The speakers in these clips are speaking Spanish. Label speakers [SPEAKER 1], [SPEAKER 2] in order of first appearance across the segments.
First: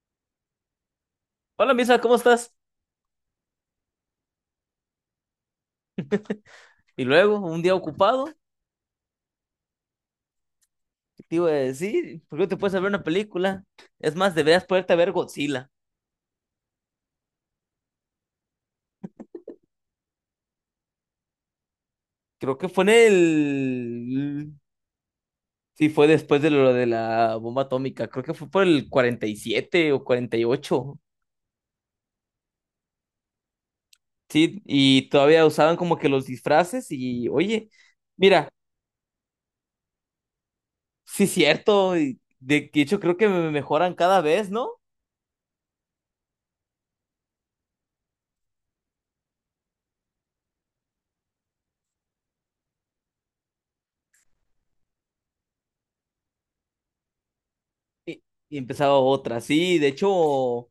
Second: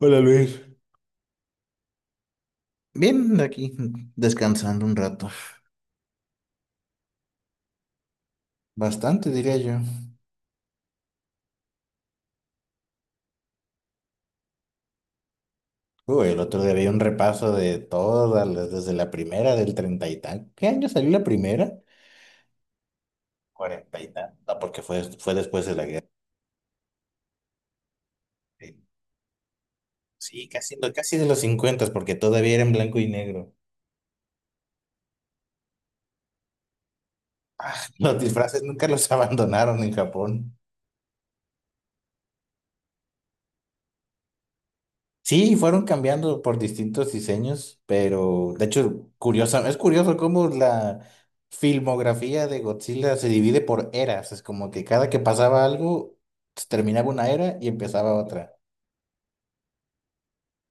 [SPEAKER 1] Hola, Luis.
[SPEAKER 2] Hola, Misa, ¿cómo estás?
[SPEAKER 1] Bien, aquí, descansando un rato.
[SPEAKER 2] Y luego, un día ocupado,
[SPEAKER 1] Bastante, diría yo.
[SPEAKER 2] ¿qué te iba a decir? ¿Por qué no te puedes ver una película? Es más, deberías poderte ver Godzilla.
[SPEAKER 1] Uy, el otro día vi un repaso de todas, las- desde la primera del treinta y tal. ¿Qué año salió la primera?
[SPEAKER 2] Creo que fue en
[SPEAKER 1] Cuarenta y tal.
[SPEAKER 2] el...
[SPEAKER 1] No, porque fue después de la
[SPEAKER 2] Sí,
[SPEAKER 1] guerra.
[SPEAKER 2] fue después de lo de la bomba atómica. Creo que fue por el 47 o
[SPEAKER 1] Sí, casi, no,
[SPEAKER 2] 48.
[SPEAKER 1] casi de los cincuentas, porque todavía era en blanco y negro.
[SPEAKER 2] Sí, y todavía usaban como que los disfraces y, oye,
[SPEAKER 1] Ah, los
[SPEAKER 2] mira,
[SPEAKER 1] disfraces nunca los abandonaron en Japón.
[SPEAKER 2] sí es cierto. Y de hecho, creo que me mejoran cada vez, ¿no?
[SPEAKER 1] Sí, fueron cambiando por distintos diseños, pero de hecho, curiosa, es curioso cómo la filmografía de Godzilla se divide por eras. Es como que cada que pasaba algo, se terminaba una era y empezaba
[SPEAKER 2] Y,
[SPEAKER 1] otra.
[SPEAKER 2] y empezaba otra. Sí, de hecho...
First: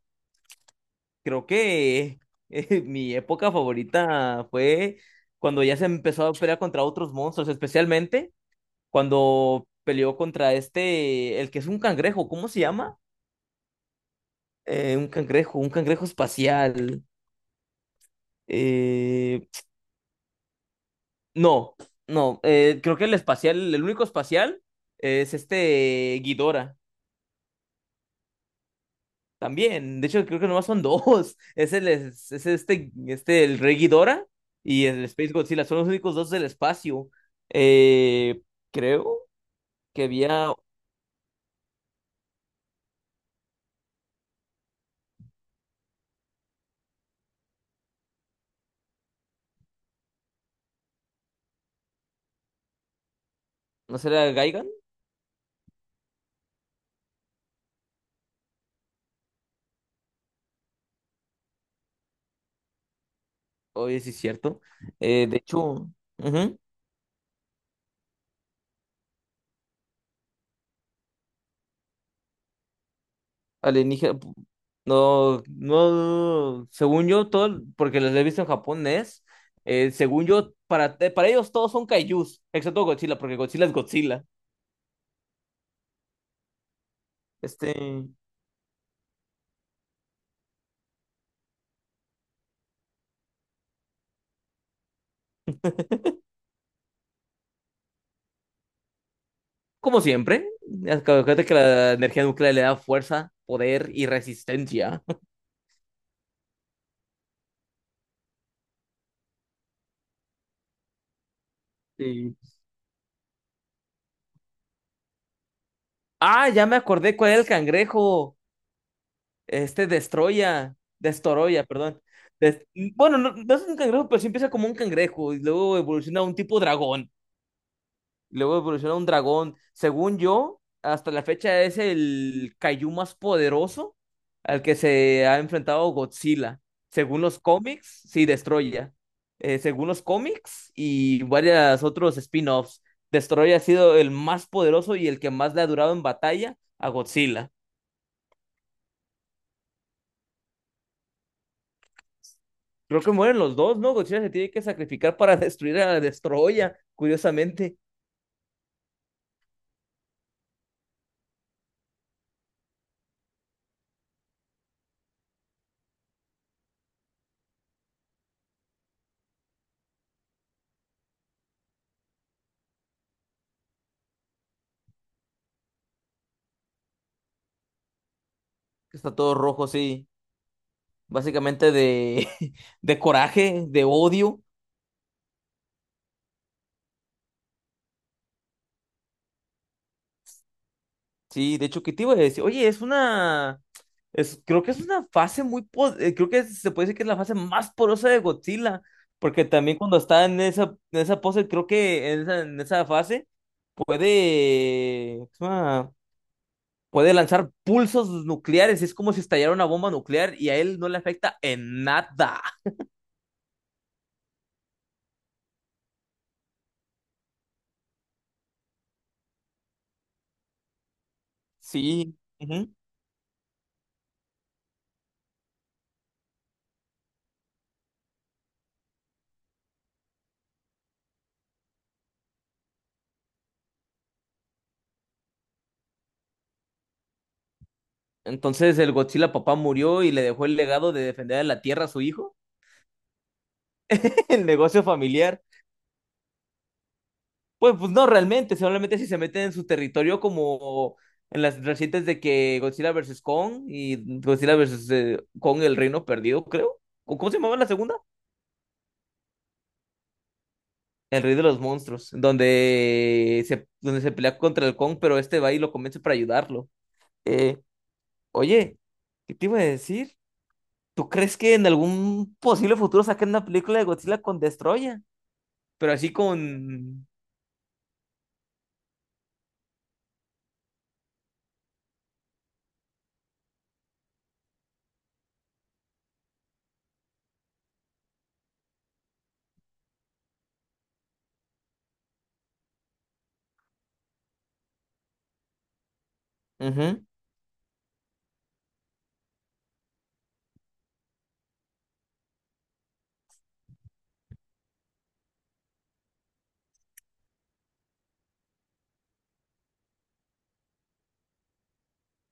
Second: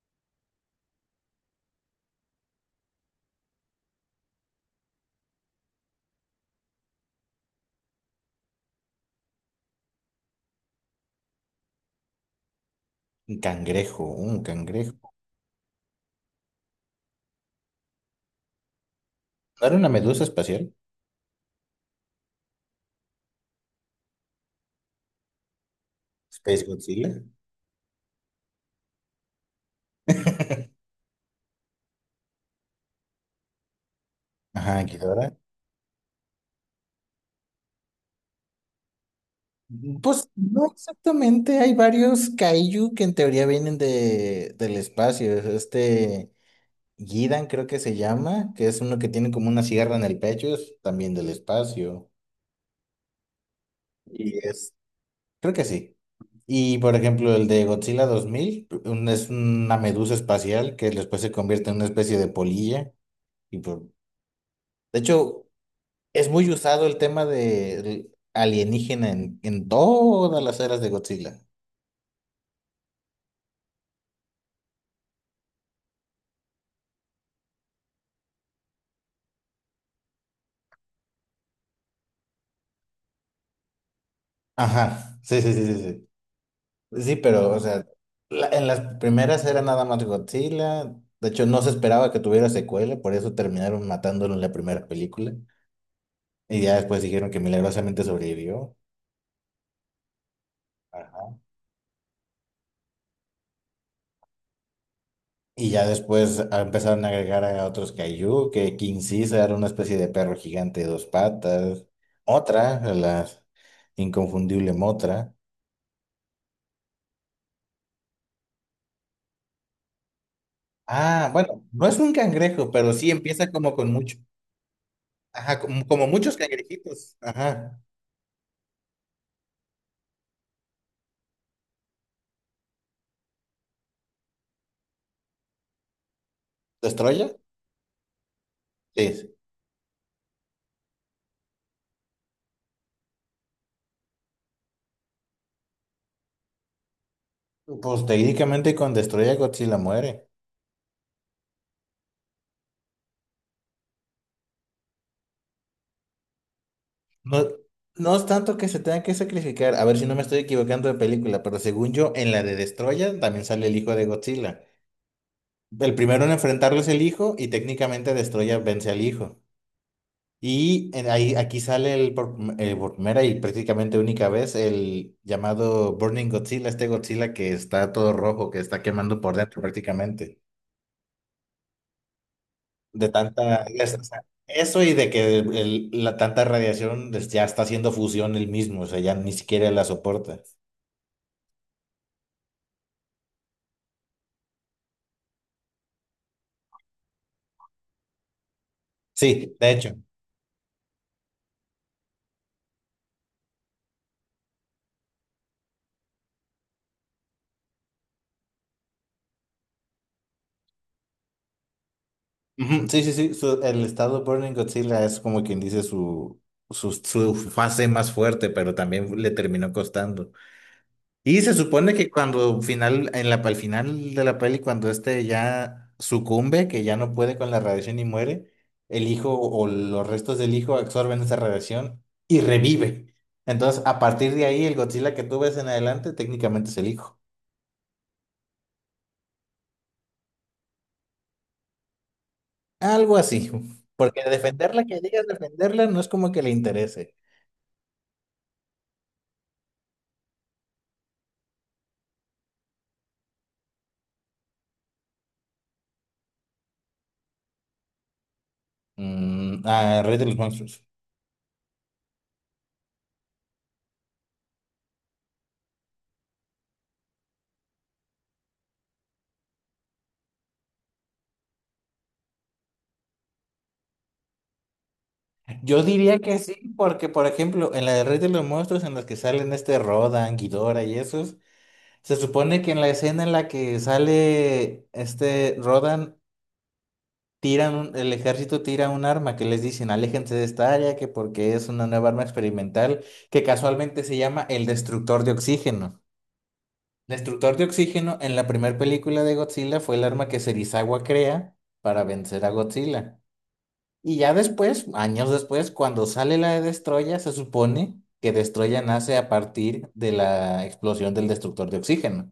[SPEAKER 2] creo que mi época favorita fue cuando ya se empezó a pelear contra otros monstruos, especialmente cuando peleó contra este, el que es un cangrejo, ¿cómo se llama?
[SPEAKER 1] Un cangrejo, un
[SPEAKER 2] Un
[SPEAKER 1] cangrejo.
[SPEAKER 2] cangrejo, un cangrejo espacial. Eh,
[SPEAKER 1] ¿No era una medusa espacial?
[SPEAKER 2] no, no, creo que el espacial, el único espacial es este
[SPEAKER 1] Space
[SPEAKER 2] Ghidorah.
[SPEAKER 1] Godzilla.
[SPEAKER 2] También, de hecho, creo que nomás son dos. Es este, este, el Rey Ghidorah
[SPEAKER 1] Ajá,
[SPEAKER 2] y el
[SPEAKER 1] Ghidorah.
[SPEAKER 2] Space Godzilla. Son los únicos dos del espacio. Eh, creo que
[SPEAKER 1] Pues
[SPEAKER 2] había,
[SPEAKER 1] no exactamente, hay varios kaiju que en teoría vienen de, del espacio. Este. Gidan creo que se llama, que es uno que tiene como una sierra en el pecho, es también del espacio.
[SPEAKER 2] ¿no será
[SPEAKER 1] Y
[SPEAKER 2] Gaigan?
[SPEAKER 1] es, creo que sí. Y por ejemplo, el de Godzilla 2000 un- es una medusa espacial que después se convierte en una especie de polilla. Y por...
[SPEAKER 2] Oye, sí es cierto.
[SPEAKER 1] De
[SPEAKER 2] De
[SPEAKER 1] hecho,
[SPEAKER 2] hecho,
[SPEAKER 1] es muy
[SPEAKER 2] ujú,
[SPEAKER 1] usado el tema de alienígena en todas las eras de Godzilla.
[SPEAKER 2] alienígena. No, no, según yo, todo, porque los he visto en japonés. Según yo, para ellos todos son kaijus, excepto Godzilla, porque Godzilla es Godzilla.
[SPEAKER 1] Ajá, sí, sí, sí, sí, sí. Pues sí, pero, o sea,
[SPEAKER 2] Este.
[SPEAKER 1] la- en las primeras era nada más Godzilla. De hecho, no se esperaba que tuviera secuela, por eso terminaron matándolo en la primera película. Y ya después dijeron que milagrosamente sobrevivió.
[SPEAKER 2] Como siempre,
[SPEAKER 1] Ajá.
[SPEAKER 2] acuérdate que la energía nuclear le da fuerza, poder y resistencia.
[SPEAKER 1] Y ya después empezaron a agregar a otros Kaiju, que King Caesar, una especie de perro gigante de dos patas.
[SPEAKER 2] Sí.
[SPEAKER 1] Otra, la inconfundible Motra.
[SPEAKER 2] Ah, ya me acordé cuál era el cangrejo. Este Destroya,
[SPEAKER 1] Ah, bueno,
[SPEAKER 2] Destoroya,
[SPEAKER 1] no es
[SPEAKER 2] perdón.
[SPEAKER 1] un
[SPEAKER 2] Des-
[SPEAKER 1] cangrejo, pero sí
[SPEAKER 2] Bueno, no,
[SPEAKER 1] empieza
[SPEAKER 2] no es
[SPEAKER 1] como
[SPEAKER 2] un
[SPEAKER 1] con
[SPEAKER 2] cangrejo,
[SPEAKER 1] mucho.
[SPEAKER 2] pero sí empieza como un cangrejo y
[SPEAKER 1] Ajá,
[SPEAKER 2] luego
[SPEAKER 1] como, como
[SPEAKER 2] evoluciona a
[SPEAKER 1] muchos
[SPEAKER 2] un tipo dragón.
[SPEAKER 1] cangrejitos. Ajá.
[SPEAKER 2] Luego evoluciona un dragón. Según yo, hasta la fecha es el Kaiju más poderoso al que se ha enfrentado Godzilla. Según
[SPEAKER 1] ¿Destroya?
[SPEAKER 2] los cómics, sí, Destroya.
[SPEAKER 1] Sí,
[SPEAKER 2] Según los cómics y varios otros spin-offs, Destroya ha sido el más poderoso y el que más le ha durado en batalla a Godzilla.
[SPEAKER 1] pues técnicamente con Destruye a Godzilla muere.
[SPEAKER 2] Creo que mueren los dos, ¿no? Godzilla se tiene que sacrificar para destruir a Destroya,
[SPEAKER 1] No,
[SPEAKER 2] curiosamente.
[SPEAKER 1] no es tanto que se tenga que sacrificar. A ver si no me estoy equivocando de película, pero según yo, en la de Destroya también sale el hijo de Godzilla. El primero en enfrentarlo es el hijo y técnicamente Destroya vence al hijo. Y en- ahí, aquí sale el por primera y prácticamente única vez el llamado Burning Godzilla, este Godzilla que está todo rojo, que está
[SPEAKER 2] Está
[SPEAKER 1] quemando
[SPEAKER 2] todo
[SPEAKER 1] por dentro
[SPEAKER 2] rojo, sí.
[SPEAKER 1] prácticamente.
[SPEAKER 2] Básicamente de, de
[SPEAKER 1] De tanta,
[SPEAKER 2] coraje, de
[SPEAKER 1] es- o sea,
[SPEAKER 2] odio.
[SPEAKER 1] eso y de que el- la tanta radiación pues, ya está haciendo fusión el mismo, o sea, ya ni siquiera la soporta.
[SPEAKER 2] Sí, de hecho, ¿qué te iba a decir? Oye, es una... Es, creo que es una fase muy... Creo que se puede decir que es la fase más porosa de Godzilla, porque
[SPEAKER 1] Sí, de
[SPEAKER 2] también
[SPEAKER 1] hecho.
[SPEAKER 2] cuando está en esa pose, creo que en esa fase puede... ¿cómo se llama? Puede lanzar pulsos nucleares, es como si estallara una bomba nuclear y a él no le afecta en nada.
[SPEAKER 1] Ujú, sí, sí, sí, su- el estado Burning Godzilla es como quien dice su fase más fuerte, pero también le terminó costando. Y se supone que
[SPEAKER 2] Sí.
[SPEAKER 1] cuando
[SPEAKER 2] Ujú.
[SPEAKER 1] final, en la, al final de la peli, cuando este ya sucumbe, que ya no puede con la radiación y muere, el hijo o los restos del hijo absorben esa radiación y revive. Entonces, a partir de ahí, el Godzilla que tú ves en adelante técnicamente es el hijo.
[SPEAKER 2] Entonces el Godzilla papá murió y le dejó el legado de defender a la Tierra a su hijo,
[SPEAKER 1] Algo así. Porque
[SPEAKER 2] el negocio
[SPEAKER 1] defenderla, que digas
[SPEAKER 2] familiar.
[SPEAKER 1] defenderla, no es como que le interese.
[SPEAKER 2] Pues, pues no realmente, solamente si se meten en su territorio como en las recientes de que Godzilla versus Kong y Godzilla versus Kong el Reino Perdido, creo. ¿O ¿Cómo se llamaba la segunda?
[SPEAKER 1] Mm, a Rey de los Monstruos.
[SPEAKER 2] El Rey de los Monstruos, donde se pelea contra el Kong, pero este va y lo convence para ayudarlo. Eh, oye, ¿qué te iba a decir? ¿Tú crees que en algún posible futuro saquen una película de Godzilla con Destroya?
[SPEAKER 1] Yo
[SPEAKER 2] Pero así
[SPEAKER 1] diría que sí, porque,
[SPEAKER 2] con...
[SPEAKER 1] por ejemplo, en la de Rey de los Monstruos, en las que salen este Rodan, Ghidorah y esos. Se supone que en la escena en la que sale este Rodan, tiran un- el ejército tira un arma que les dicen, aléjense de esta área, que porque es una nueva arma experimental, que casualmente se llama el destructor de oxígeno.
[SPEAKER 2] Ujú,
[SPEAKER 1] Destructor de oxígeno en la primera película de Godzilla fue el arma que Serizawa crea para vencer a Godzilla. Y ya después, años después, cuando sale la de Destroya, se supone que Destroya nace a partir de la explosión del destructor de oxígeno.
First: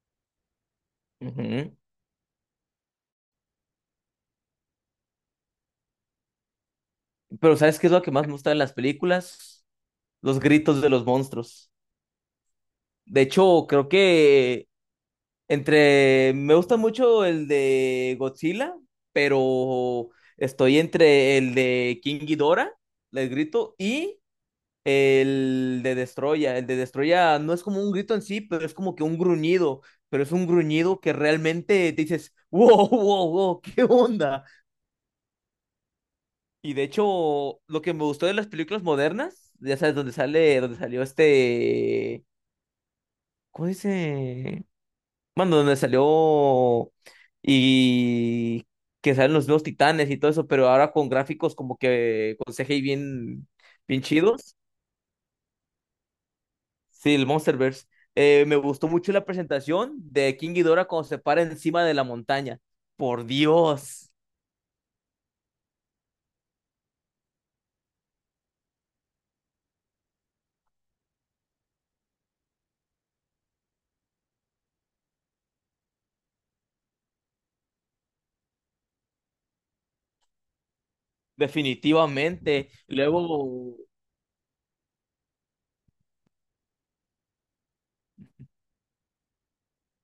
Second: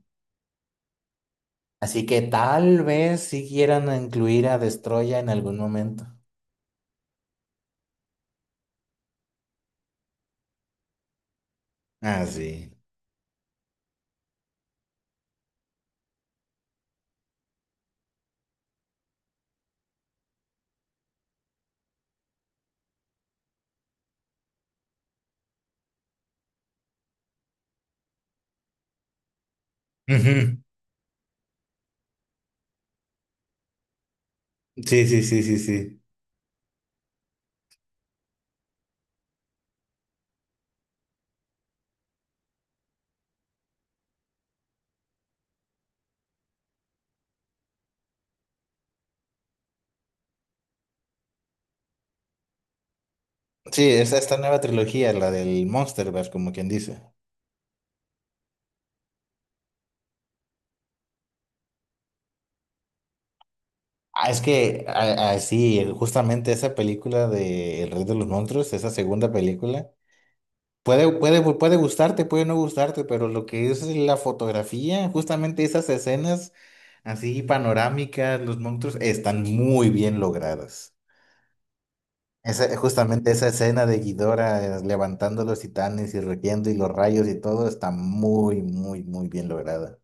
[SPEAKER 2] ujú.
[SPEAKER 1] Así que tal vez si quieran incluir a Destroya en algún momento.
[SPEAKER 2] Pero ¿sabes qué es lo que más me gusta de las películas? Los gritos de los monstruos.
[SPEAKER 1] Ah, sí.
[SPEAKER 2] De hecho, creo que entre... Me gusta mucho el de Godzilla, pero estoy entre el de King Ghidorah, el grito, y el de Destroya. El de Destroya no es como un grito en sí, pero es como que un gruñido. Pero es un
[SPEAKER 1] Ujú.
[SPEAKER 2] gruñido que realmente te dices, wow, wow, wow, ¿qué onda?
[SPEAKER 1] Sí, sí, sí, sí, sí.
[SPEAKER 2] Y de hecho, lo que me gustó de las películas modernas, ya sabes, dónde sale, dónde salió este... ¿Cómo dice? Bueno, donde salió y que salen los nuevos titanes y todo eso, pero ahora con gráficos como que con CGI bien,
[SPEAKER 1] Sí,
[SPEAKER 2] bien
[SPEAKER 1] es esta
[SPEAKER 2] chidos.
[SPEAKER 1] nueva trilogía, la del Monsterverse, como quien dice.
[SPEAKER 2] Sí, el Monsterverse. Me gustó mucho la presentación de King Ghidorah cuando se para encima de la montaña. Por Dios,
[SPEAKER 1] Ah, es que, a- sí, justamente esa película de El Rey de los Monstruos, esa segunda película, puede, puede, puede gustarte, puede no gustarte, pero lo que es la fotografía, justamente esas escenas así panorámicas, los monstruos, están muy bien logradas.
[SPEAKER 2] definitivamente.
[SPEAKER 1] Esa- justamente esa
[SPEAKER 2] Luego
[SPEAKER 1] escena de Ghidorah levantando los titanes y rugiendo y los rayos y todo está muy, muy, muy bien lograda.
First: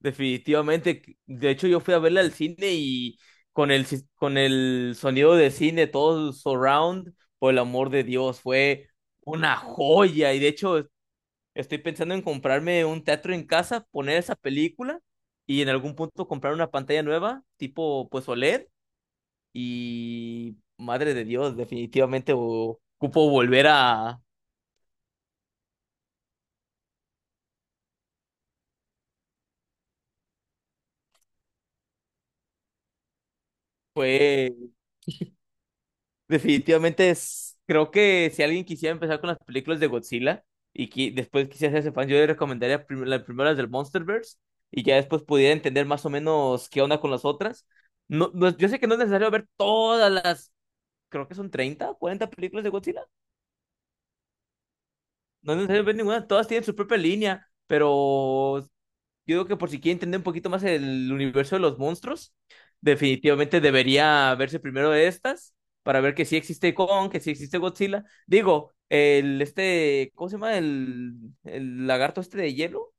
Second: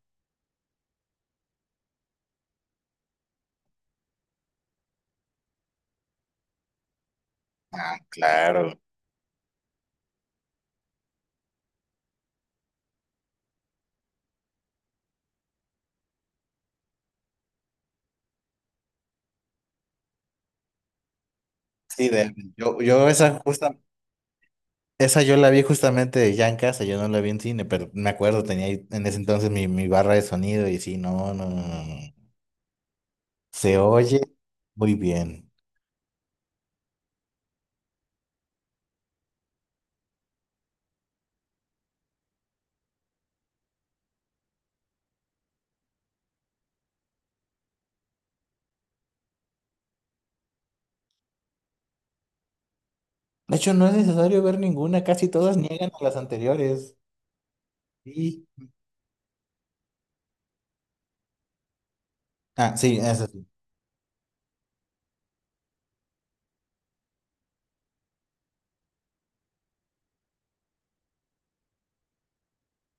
[SPEAKER 2] definitivamente, de hecho yo fui a verla al cine y con el, con el sonido de cine, todo surround, por el amor
[SPEAKER 1] Ah,
[SPEAKER 2] de Dios,
[SPEAKER 1] claro.
[SPEAKER 2] fue una joya y de hecho estoy pensando en comprarme un teatro en casa, poner esa película y en algún punto comprar una pantalla nueva, tipo pues OLED y madre de Dios,
[SPEAKER 1] Sí, de-
[SPEAKER 2] definitivamente
[SPEAKER 1] yo
[SPEAKER 2] ocupo
[SPEAKER 1] esa
[SPEAKER 2] volver
[SPEAKER 1] justa,
[SPEAKER 2] a...
[SPEAKER 1] esa yo la vi justamente de ya en casa, yo no la vi en cine, pero me acuerdo, tenía ahí en ese entonces mi barra de sonido y sí, no, no, no, no, no. Se oye muy bien.
[SPEAKER 2] Definitivamente es, creo que si alguien quisiera empezar con las películas de Godzilla y después quisiera hacerse fan, yo le recomendaría las primeras del Monsterverse y ya después pudiera entender más o menos qué onda con las otras. No, yo sé que no es necesario ver todas las, creo que son 30 40 películas de Godzilla.
[SPEAKER 1] De hecho, no es necesario ver ninguna, casi
[SPEAKER 2] No
[SPEAKER 1] todas
[SPEAKER 2] es necesario
[SPEAKER 1] niegan
[SPEAKER 2] ver
[SPEAKER 1] a las
[SPEAKER 2] ninguna, todas tienen su
[SPEAKER 1] anteriores.
[SPEAKER 2] propia línea,
[SPEAKER 1] Sí.
[SPEAKER 2] pero yo creo que por si quiere entender un poquito más el universo de los monstruos,
[SPEAKER 1] Ah, sí, esa sí.
[SPEAKER 2] definitivamente debería verse primero de estas para ver que sí existe Kong, que sí existe Godzilla. Digo, el este, ¿cómo se llama? El lagarto este de hielo.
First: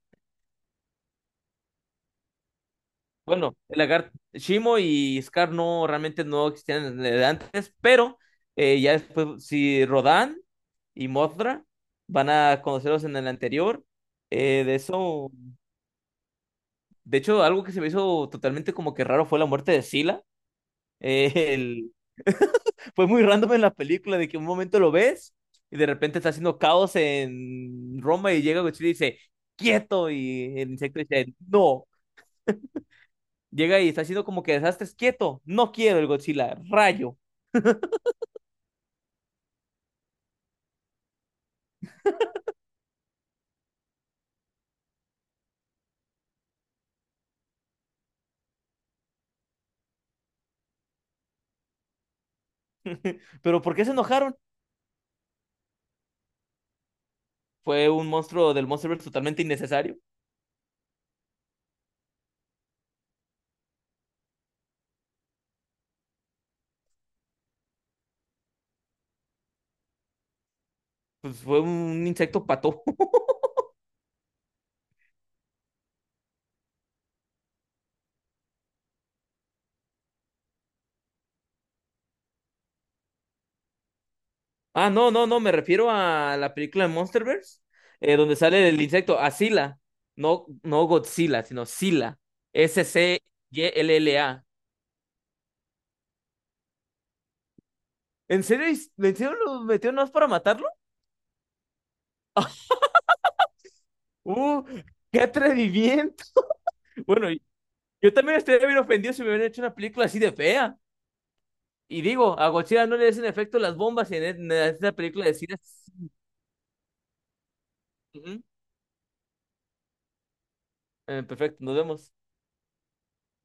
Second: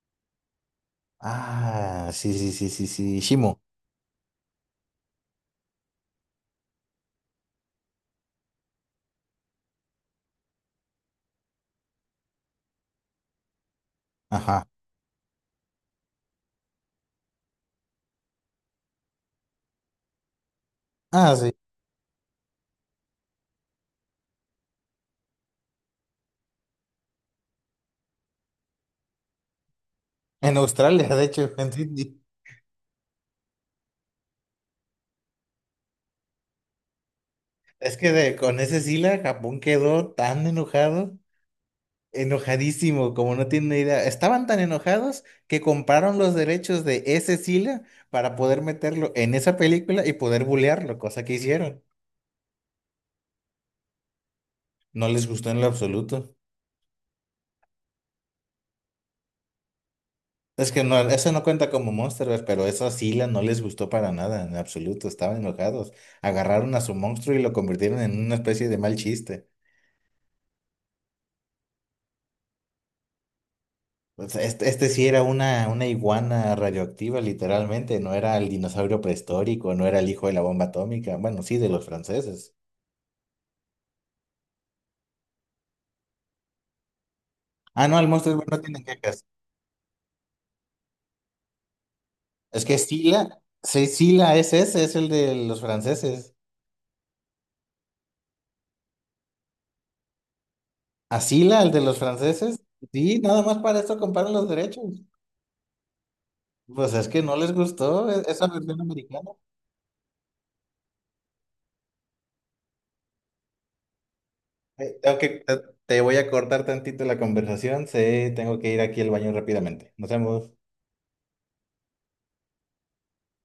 [SPEAKER 1] Ah, sí, sí, sí, sí, sí.
[SPEAKER 2] Bueno,
[SPEAKER 1] Shimo.
[SPEAKER 2] el lagarto Shimo y Scar no realmente no existían desde antes, pero ya después si Rodan y Mothra van a conocerlos en el anterior. Eh,
[SPEAKER 1] Ajá.
[SPEAKER 2] de eso, de hecho, algo que se me hizo totalmente como que raro fue la muerte de Sila.
[SPEAKER 1] Ah, sí,
[SPEAKER 2] El... fue muy random en la película de que un momento lo ves y de repente está haciendo caos en Roma y llega Godzilla y dice, quieto,
[SPEAKER 1] en
[SPEAKER 2] y el insecto
[SPEAKER 1] Australia, de
[SPEAKER 2] dice,
[SPEAKER 1] hecho, en
[SPEAKER 2] no.
[SPEAKER 1] Sydney.
[SPEAKER 2] Llega y está haciendo como que desastres, quieto, no quiero el Godzilla, rayo.
[SPEAKER 1] Es que de- con ese Sila, Japón quedó tan enojado, enojadísimo, como no tiene idea. Estaban tan enojados que compraron los derechos de ese Sila para poder meterlo en esa película y poder bulearlo, cosa que hicieron.
[SPEAKER 2] Pero ¿por qué se enojaron?
[SPEAKER 1] No les gustó en lo absoluto.
[SPEAKER 2] Fue un monstruo del Monsterverse totalmente innecesario.
[SPEAKER 1] Es que no, eso no cuenta como Monsterverse, pero esa Sila no les gustó para nada, en absoluto. Estaban enojados. Agarraron a su monstruo y lo convirtieron en una especie de mal chiste.
[SPEAKER 2] Pues fue un insecto pato.
[SPEAKER 1] Pues este sí era una iguana radioactiva, literalmente. No era el dinosaurio prehistórico, no era el hijo de la bomba atómica. Bueno, sí, de los franceses.
[SPEAKER 2] Ah, no, no, no, me refiero a la película de Monsterverse,
[SPEAKER 1] Ah, no, el monstruo
[SPEAKER 2] donde
[SPEAKER 1] es- bueno, no
[SPEAKER 2] sale el
[SPEAKER 1] tienen
[SPEAKER 2] insecto,
[SPEAKER 1] quejas.
[SPEAKER 2] Asila, no, no Godzilla, sino Sila,
[SPEAKER 1] Es que Sila, sí, Sila
[SPEAKER 2] Scylla. S C Y L L A.
[SPEAKER 1] es ese, es el de los franceses.
[SPEAKER 2] ¿En serio, en serio lo metió nomás para matarlo?
[SPEAKER 1] A Sila, el de los franceses, sí, nada más para esto comparan los
[SPEAKER 2] ¡Uh!
[SPEAKER 1] derechos.
[SPEAKER 2] ¡Qué atrevimiento!
[SPEAKER 1] Pues es que
[SPEAKER 2] Bueno,
[SPEAKER 1] no les gustó
[SPEAKER 2] yo
[SPEAKER 1] e-
[SPEAKER 2] también
[SPEAKER 1] esa
[SPEAKER 2] estaría bien
[SPEAKER 1] versión
[SPEAKER 2] ofendido si me
[SPEAKER 1] americana.
[SPEAKER 2] hubieran hecho una película así de fea. Y digo, a Godzilla no le hacen efecto las bombas y en, en esta
[SPEAKER 1] Tengo
[SPEAKER 2] película de
[SPEAKER 1] que- te
[SPEAKER 2] Sila.
[SPEAKER 1] te voy a cortar tantito la conversación.
[SPEAKER 2] Sí,
[SPEAKER 1] Sí,
[SPEAKER 2] ujú.
[SPEAKER 1] tengo que ir aquí al baño rápidamente. Nos vemos.
[SPEAKER 2] Perfecto, nos vemos.